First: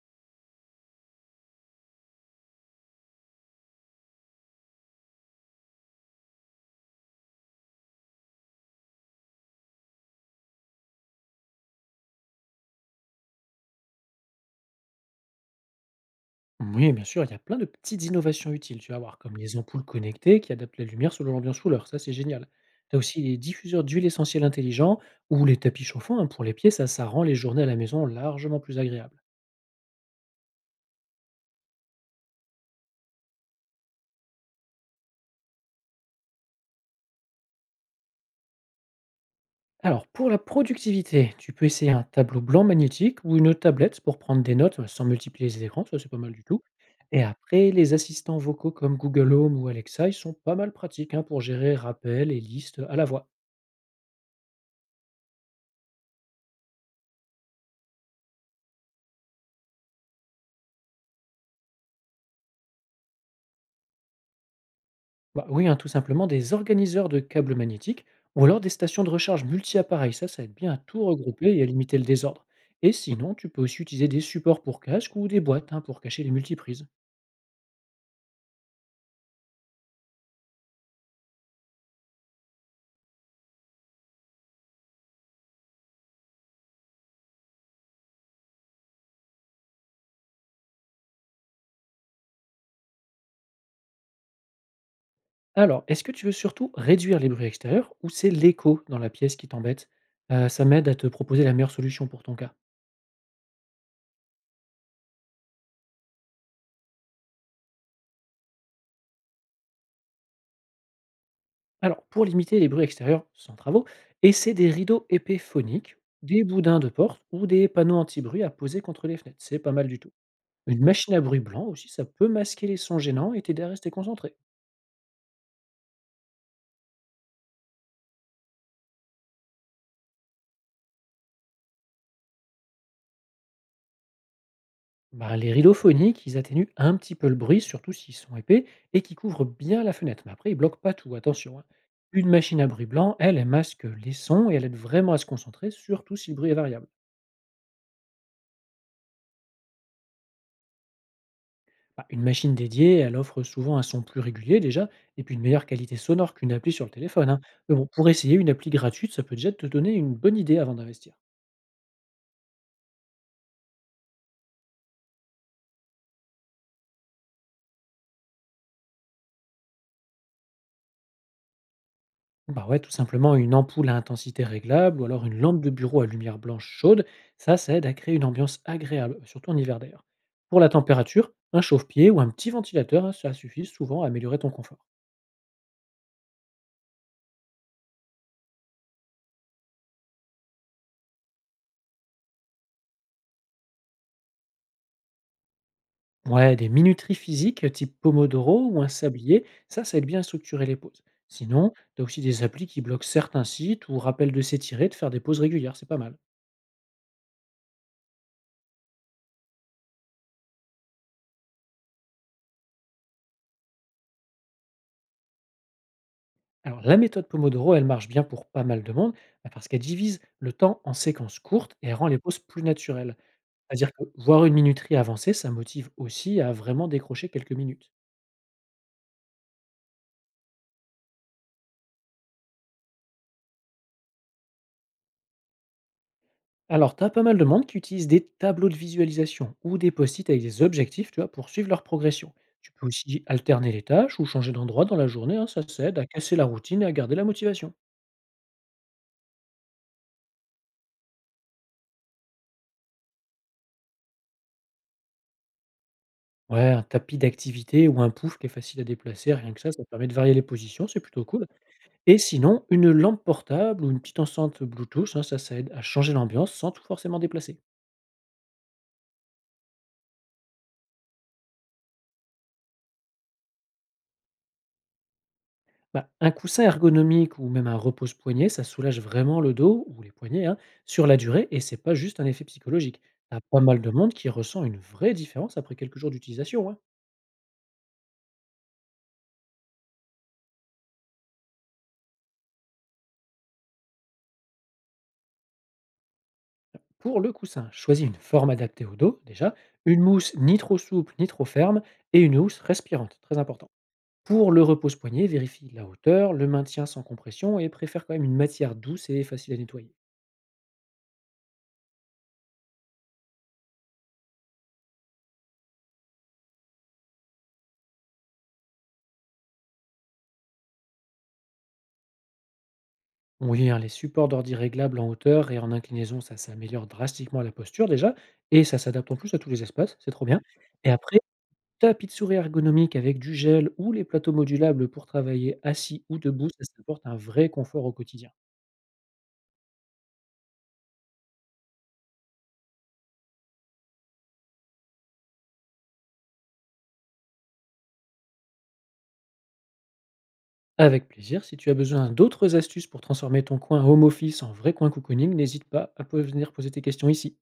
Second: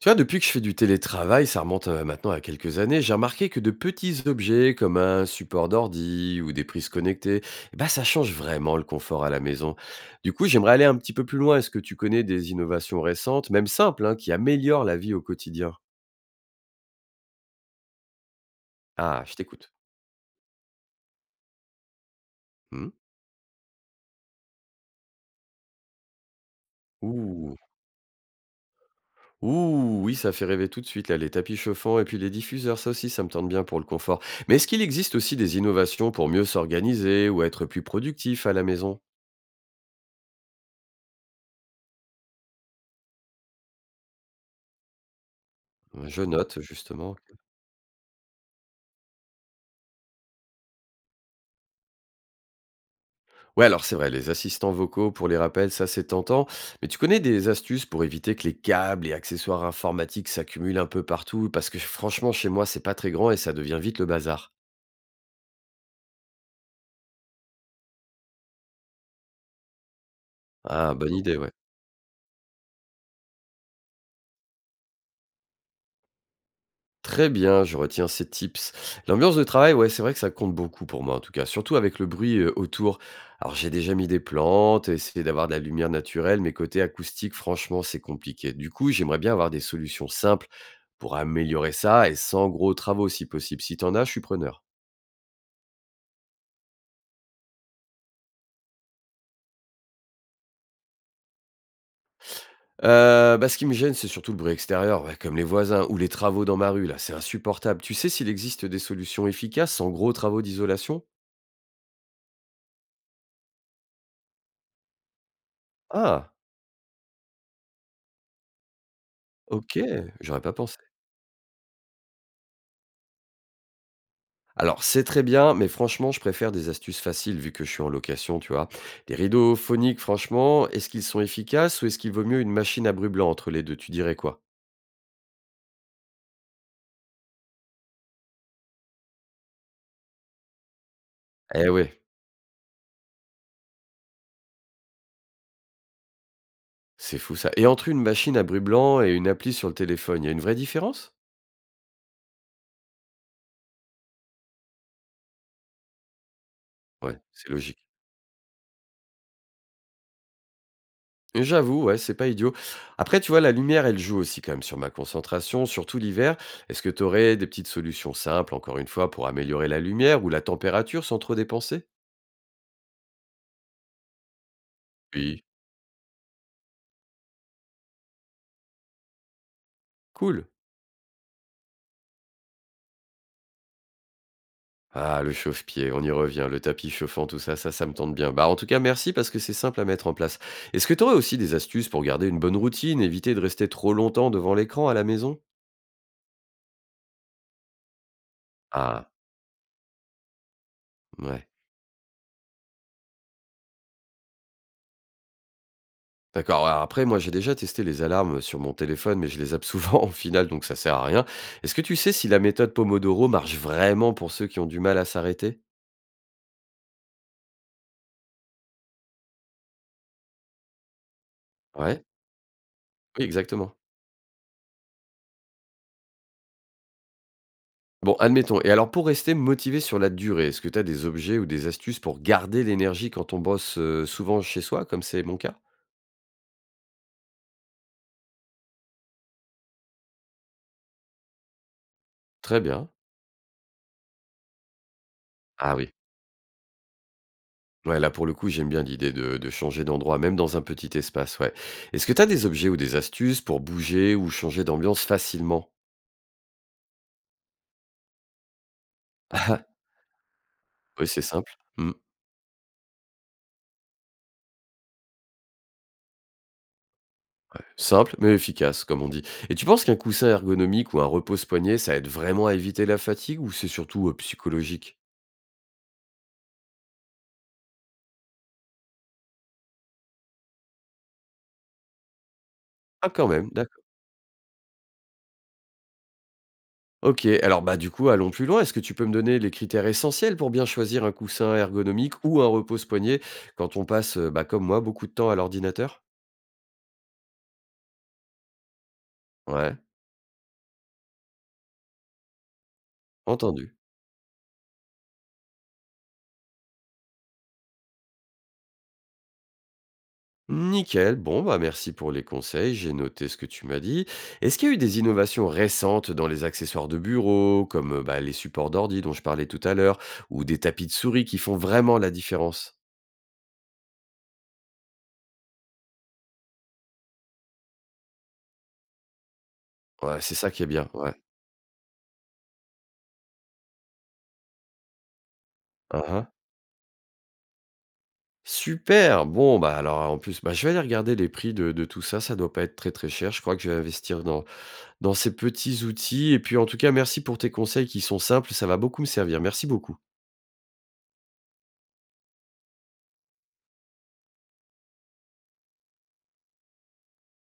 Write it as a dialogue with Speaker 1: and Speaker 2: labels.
Speaker 1: Tu vois, depuis que je fais du télétravail, ça remonte maintenant à quelques années, j'ai remarqué que de petits objets comme un support d'ordi ou des prises connectées, eh ben, ça change vraiment le confort à la maison. Du coup, j'aimerais aller un petit peu plus loin. Est-ce que tu connais des innovations récentes, même simples, hein, qui améliorent la vie au quotidien?
Speaker 2: Oui, bien sûr, il y a plein de petites innovations utiles, tu vas voir,
Speaker 1: Ah, je
Speaker 2: comme les
Speaker 1: t'écoute.
Speaker 2: ampoules connectées qui adaptent la lumière selon l'ambiance ou l'heure, ça c'est génial.
Speaker 1: Hmm.
Speaker 2: Tu as aussi les diffuseurs d'huile essentielle intelligents ou les tapis chauffants hein, pour les pieds, ça rend les
Speaker 1: Ouh.
Speaker 2: journées à la maison largement plus agréables.
Speaker 1: Ouh, oui, ça fait rêver tout de suite, là, les tapis chauffants et puis les diffuseurs, ça aussi, ça me tente bien pour le confort. Mais est-ce qu'il existe aussi des innovations pour mieux s'organiser ou être plus productif à la maison?
Speaker 2: Alors, pour la productivité, tu peux essayer un tableau blanc magnétique ou une tablette pour prendre des notes sans multiplier les écrans, ça c'est pas
Speaker 1: Je
Speaker 2: mal du
Speaker 1: note,
Speaker 2: tout.
Speaker 1: justement.
Speaker 2: Et après, les assistants vocaux comme Google Home ou Alexa, ils sont pas mal pratiques hein, pour gérer rappels et listes à la voix.
Speaker 1: Ouais, alors c'est vrai, les assistants vocaux pour les rappels, ça c'est tentant. Mais tu connais des astuces pour éviter que les câbles et accessoires informatiques s'accumulent un peu partout? Parce que franchement, chez moi, c'est pas très grand et ça devient vite le bazar.
Speaker 2: Bah oui, hein, tout simplement des organiseurs de câbles magnétiques ou alors des stations de recharge multi-appareils. Ça aide bien à
Speaker 1: Ah,
Speaker 2: tout
Speaker 1: bonne idée, ouais.
Speaker 2: regrouper et à limiter le désordre. Et sinon, tu peux aussi utiliser des supports pour casque ou des boîtes hein, pour cacher les multiprises.
Speaker 1: Très bien, je retiens ces tips. L'ambiance de travail, ouais, c'est vrai que ça compte beaucoup pour moi en tout cas, surtout avec le bruit autour. Alors j'ai déjà mis des plantes, essayé d'avoir de la lumière naturelle, mais côté acoustique, franchement, c'est compliqué. Du coup, j'aimerais bien avoir des solutions simples pour améliorer ça et sans gros travaux si possible. Si t'en as, je suis preneur.
Speaker 2: Alors, est-ce que tu veux surtout réduire les bruits extérieurs ou c'est l'écho dans la pièce qui t'embête? Ça m'aide à te proposer la meilleure solution pour ton cas.
Speaker 1: Bah, ce qui me gêne, c'est surtout le bruit extérieur, ouais, comme les voisins ou les travaux dans ma rue là, c'est insupportable. Tu sais s'il existe des solutions efficaces sans gros travaux d'isolation?
Speaker 2: Alors, pour limiter les bruits extérieurs sans travaux, essaie des rideaux épais phoniques,
Speaker 1: Ah!
Speaker 2: des boudins de porte ou des panneaux anti-bruit à poser contre les fenêtres. C'est pas
Speaker 1: OK,
Speaker 2: mal du tout.
Speaker 1: j'aurais pas pensé.
Speaker 2: Une machine à bruit blanc aussi, ça peut masquer les sons gênants et t'aider à rester concentré.
Speaker 1: Alors c'est très bien, mais franchement, je préfère des astuces faciles vu que je suis en location, tu vois? Des rideaux phoniques, franchement, est-ce qu'ils sont efficaces ou est-ce qu'il vaut mieux une machine à bruit blanc? Entre les 2 tu dirais quoi?
Speaker 2: Bah, les rideaux phoniques, ils atténuent un petit peu le bruit, surtout s'ils sont épais et qui couvrent bien la fenêtre. Mais après, ils bloquent pas tout, attention, hein.
Speaker 1: Eh ouais,
Speaker 2: Une machine à bruit blanc, elle, elle masque les sons et elle aide vraiment à se concentrer, surtout si le bruit est variable.
Speaker 1: c'est fou ça. Et entre une machine à bruit blanc et une appli sur le téléphone, il y a une vraie différence?
Speaker 2: Bah, une machine dédiée, elle offre souvent un son plus régulier déjà, et puis une meilleure qualité sonore qu'une appli sur le
Speaker 1: Ouais,
Speaker 2: téléphone, hein.
Speaker 1: c'est
Speaker 2: Mais
Speaker 1: logique.
Speaker 2: bon, pour essayer une appli gratuite, ça peut déjà te donner une bonne idée avant d'investir.
Speaker 1: J'avoue, ouais, c'est pas idiot. Après, tu vois, la lumière, elle joue aussi quand même sur ma concentration, surtout l'hiver. Est-ce que tu aurais des petites solutions simples, encore une fois, pour améliorer la lumière ou la température sans trop dépenser?
Speaker 2: Bah ouais, tout simplement une ampoule à intensité réglable ou alors une
Speaker 1: Oui.
Speaker 2: lampe de bureau à lumière blanche chaude, ça aide à créer une ambiance agréable, surtout en hiver d'ailleurs.
Speaker 1: Cool.
Speaker 2: Pour la température, un chauffe-pied ou un petit ventilateur, hein, ça suffit souvent à améliorer ton confort.
Speaker 1: Ah, le chauffe-pied, on y revient, le tapis chauffant, tout ça, ça, ça me tente bien. Bah, en tout cas, merci parce que c'est simple à mettre en place. Est-ce que tu aurais aussi des astuces pour garder une bonne routine, éviter de rester trop longtemps devant l'écran à la maison?
Speaker 2: Ouais, des minuteries physiques type Pomodoro ou un
Speaker 1: Ah,
Speaker 2: sablier, ça aide bien à structurer les pauses.
Speaker 1: ouais.
Speaker 2: Sinon, t'as aussi des applis qui bloquent certains sites ou rappellent de s'étirer, de faire des pauses régulières, c'est pas mal.
Speaker 1: D'accord, alors après moi j'ai déjà testé les alarmes sur mon téléphone, mais je les zappe souvent au final, donc ça sert à rien. Est-ce que tu sais si la méthode Pomodoro marche vraiment pour ceux qui ont du mal à s'arrêter?
Speaker 2: Alors la méthode Pomodoro, elle marche bien pour pas mal de monde, bah, parce qu'elle divise le temps en séquences courtes et elle
Speaker 1: Ouais,
Speaker 2: rend les pauses plus naturelles.
Speaker 1: oui, exactement.
Speaker 2: C'est-à-dire que voir une minuterie avancer, ça motive aussi à vraiment décrocher quelques minutes.
Speaker 1: Bon, admettons. Et alors pour rester motivé sur la durée, est-ce que tu as des objets ou des astuces pour garder l'énergie quand on bosse souvent chez soi, comme c'est mon cas?
Speaker 2: Alors, tu as pas mal de monde qui utilisent des tableaux de visualisation ou des post-it avec des objectifs, tu vois, pour suivre leur progression.
Speaker 1: Très
Speaker 2: Tu peux
Speaker 1: bien.
Speaker 2: aussi alterner les tâches ou changer d'endroit dans la journée, hein, ça
Speaker 1: Ah oui.
Speaker 2: s'aide à casser la routine et à garder la motivation.
Speaker 1: Ouais, là pour le coup, j'aime bien l'idée de changer d'endroit, même dans un petit espace, ouais. Est-ce que tu as des objets ou des astuces pour bouger ou changer d'ambiance facilement?
Speaker 2: Ouais, un tapis d'activité ou un pouf qui est facile à déplacer, rien que ça permet de varier les positions, c'est
Speaker 1: Ah, oui, c'est
Speaker 2: plutôt cool.
Speaker 1: simple. Mmh.
Speaker 2: Et sinon, une lampe portable ou une petite enceinte Bluetooth, hein, ça aide à changer l'ambiance sans tout forcément déplacer.
Speaker 1: Simple mais efficace, comme on dit. Et tu penses qu'un coussin ergonomique ou un repose-poignet, ça aide vraiment à éviter la fatigue ou c'est surtout psychologique?
Speaker 2: Bah, un coussin ergonomique ou même un repose-poignet, ça soulage vraiment le dos ou les poignets hein, sur la durée et c'est pas juste un effet psychologique.
Speaker 1: Ah, quand
Speaker 2: T'as
Speaker 1: même,
Speaker 2: pas mal
Speaker 1: d'accord.
Speaker 2: de monde qui ressent une vraie différence après quelques jours d'utilisation, hein.
Speaker 1: Ok, alors bah du coup, allons plus loin. Est-ce que tu peux me donner les critères essentiels pour bien choisir un coussin ergonomique ou un repose-poignet quand on passe, bah, comme moi, beaucoup de temps à l'ordinateur?
Speaker 2: Pour le coussin, choisis une forme adaptée au dos déjà,
Speaker 1: Ouais,
Speaker 2: une mousse ni trop souple ni trop ferme et une housse respirante, très
Speaker 1: entendu.
Speaker 2: important. Pour le repose-poignet, vérifie la hauteur, le maintien sans compression et préfère quand même une matière douce et facile à nettoyer.
Speaker 1: Nickel. Bon, bah, merci pour les conseils. J'ai noté ce que tu m'as dit. Est-ce qu'il y a eu des innovations récentes dans les accessoires de bureau, comme bah, les supports d'ordi dont je parlais tout à l'heure, ou des tapis de souris qui font vraiment la différence?
Speaker 2: Oui, hein, les supports d'ordi réglables en hauteur et en inclinaison, ça, s'améliore drastiquement la posture déjà, et ça s'adapte en plus à tous les espaces, c'est
Speaker 1: Ouais,
Speaker 2: trop
Speaker 1: c'est
Speaker 2: bien.
Speaker 1: ça qui est bien.
Speaker 2: Et
Speaker 1: Ouais.
Speaker 2: après, tapis de souris ergonomique avec du gel ou les plateaux modulables pour travailler assis ou
Speaker 1: Uhum.
Speaker 2: debout, ça apporte un vrai confort au quotidien.
Speaker 1: Super. Bon, bah, alors, en plus, bah, je vais aller regarder les prix de tout ça. Ça doit pas être très, très cher. Je crois que je vais investir dans, dans ces petits outils. Et puis, en tout cas, merci pour tes conseils qui sont simples. Ça va beaucoup me servir. Merci beaucoup.
Speaker 2: Avec plaisir, si tu as besoin d'autres astuces pour transformer ton coin home office en vrai coin cocooning, n'hésite pas à venir poser tes questions ici.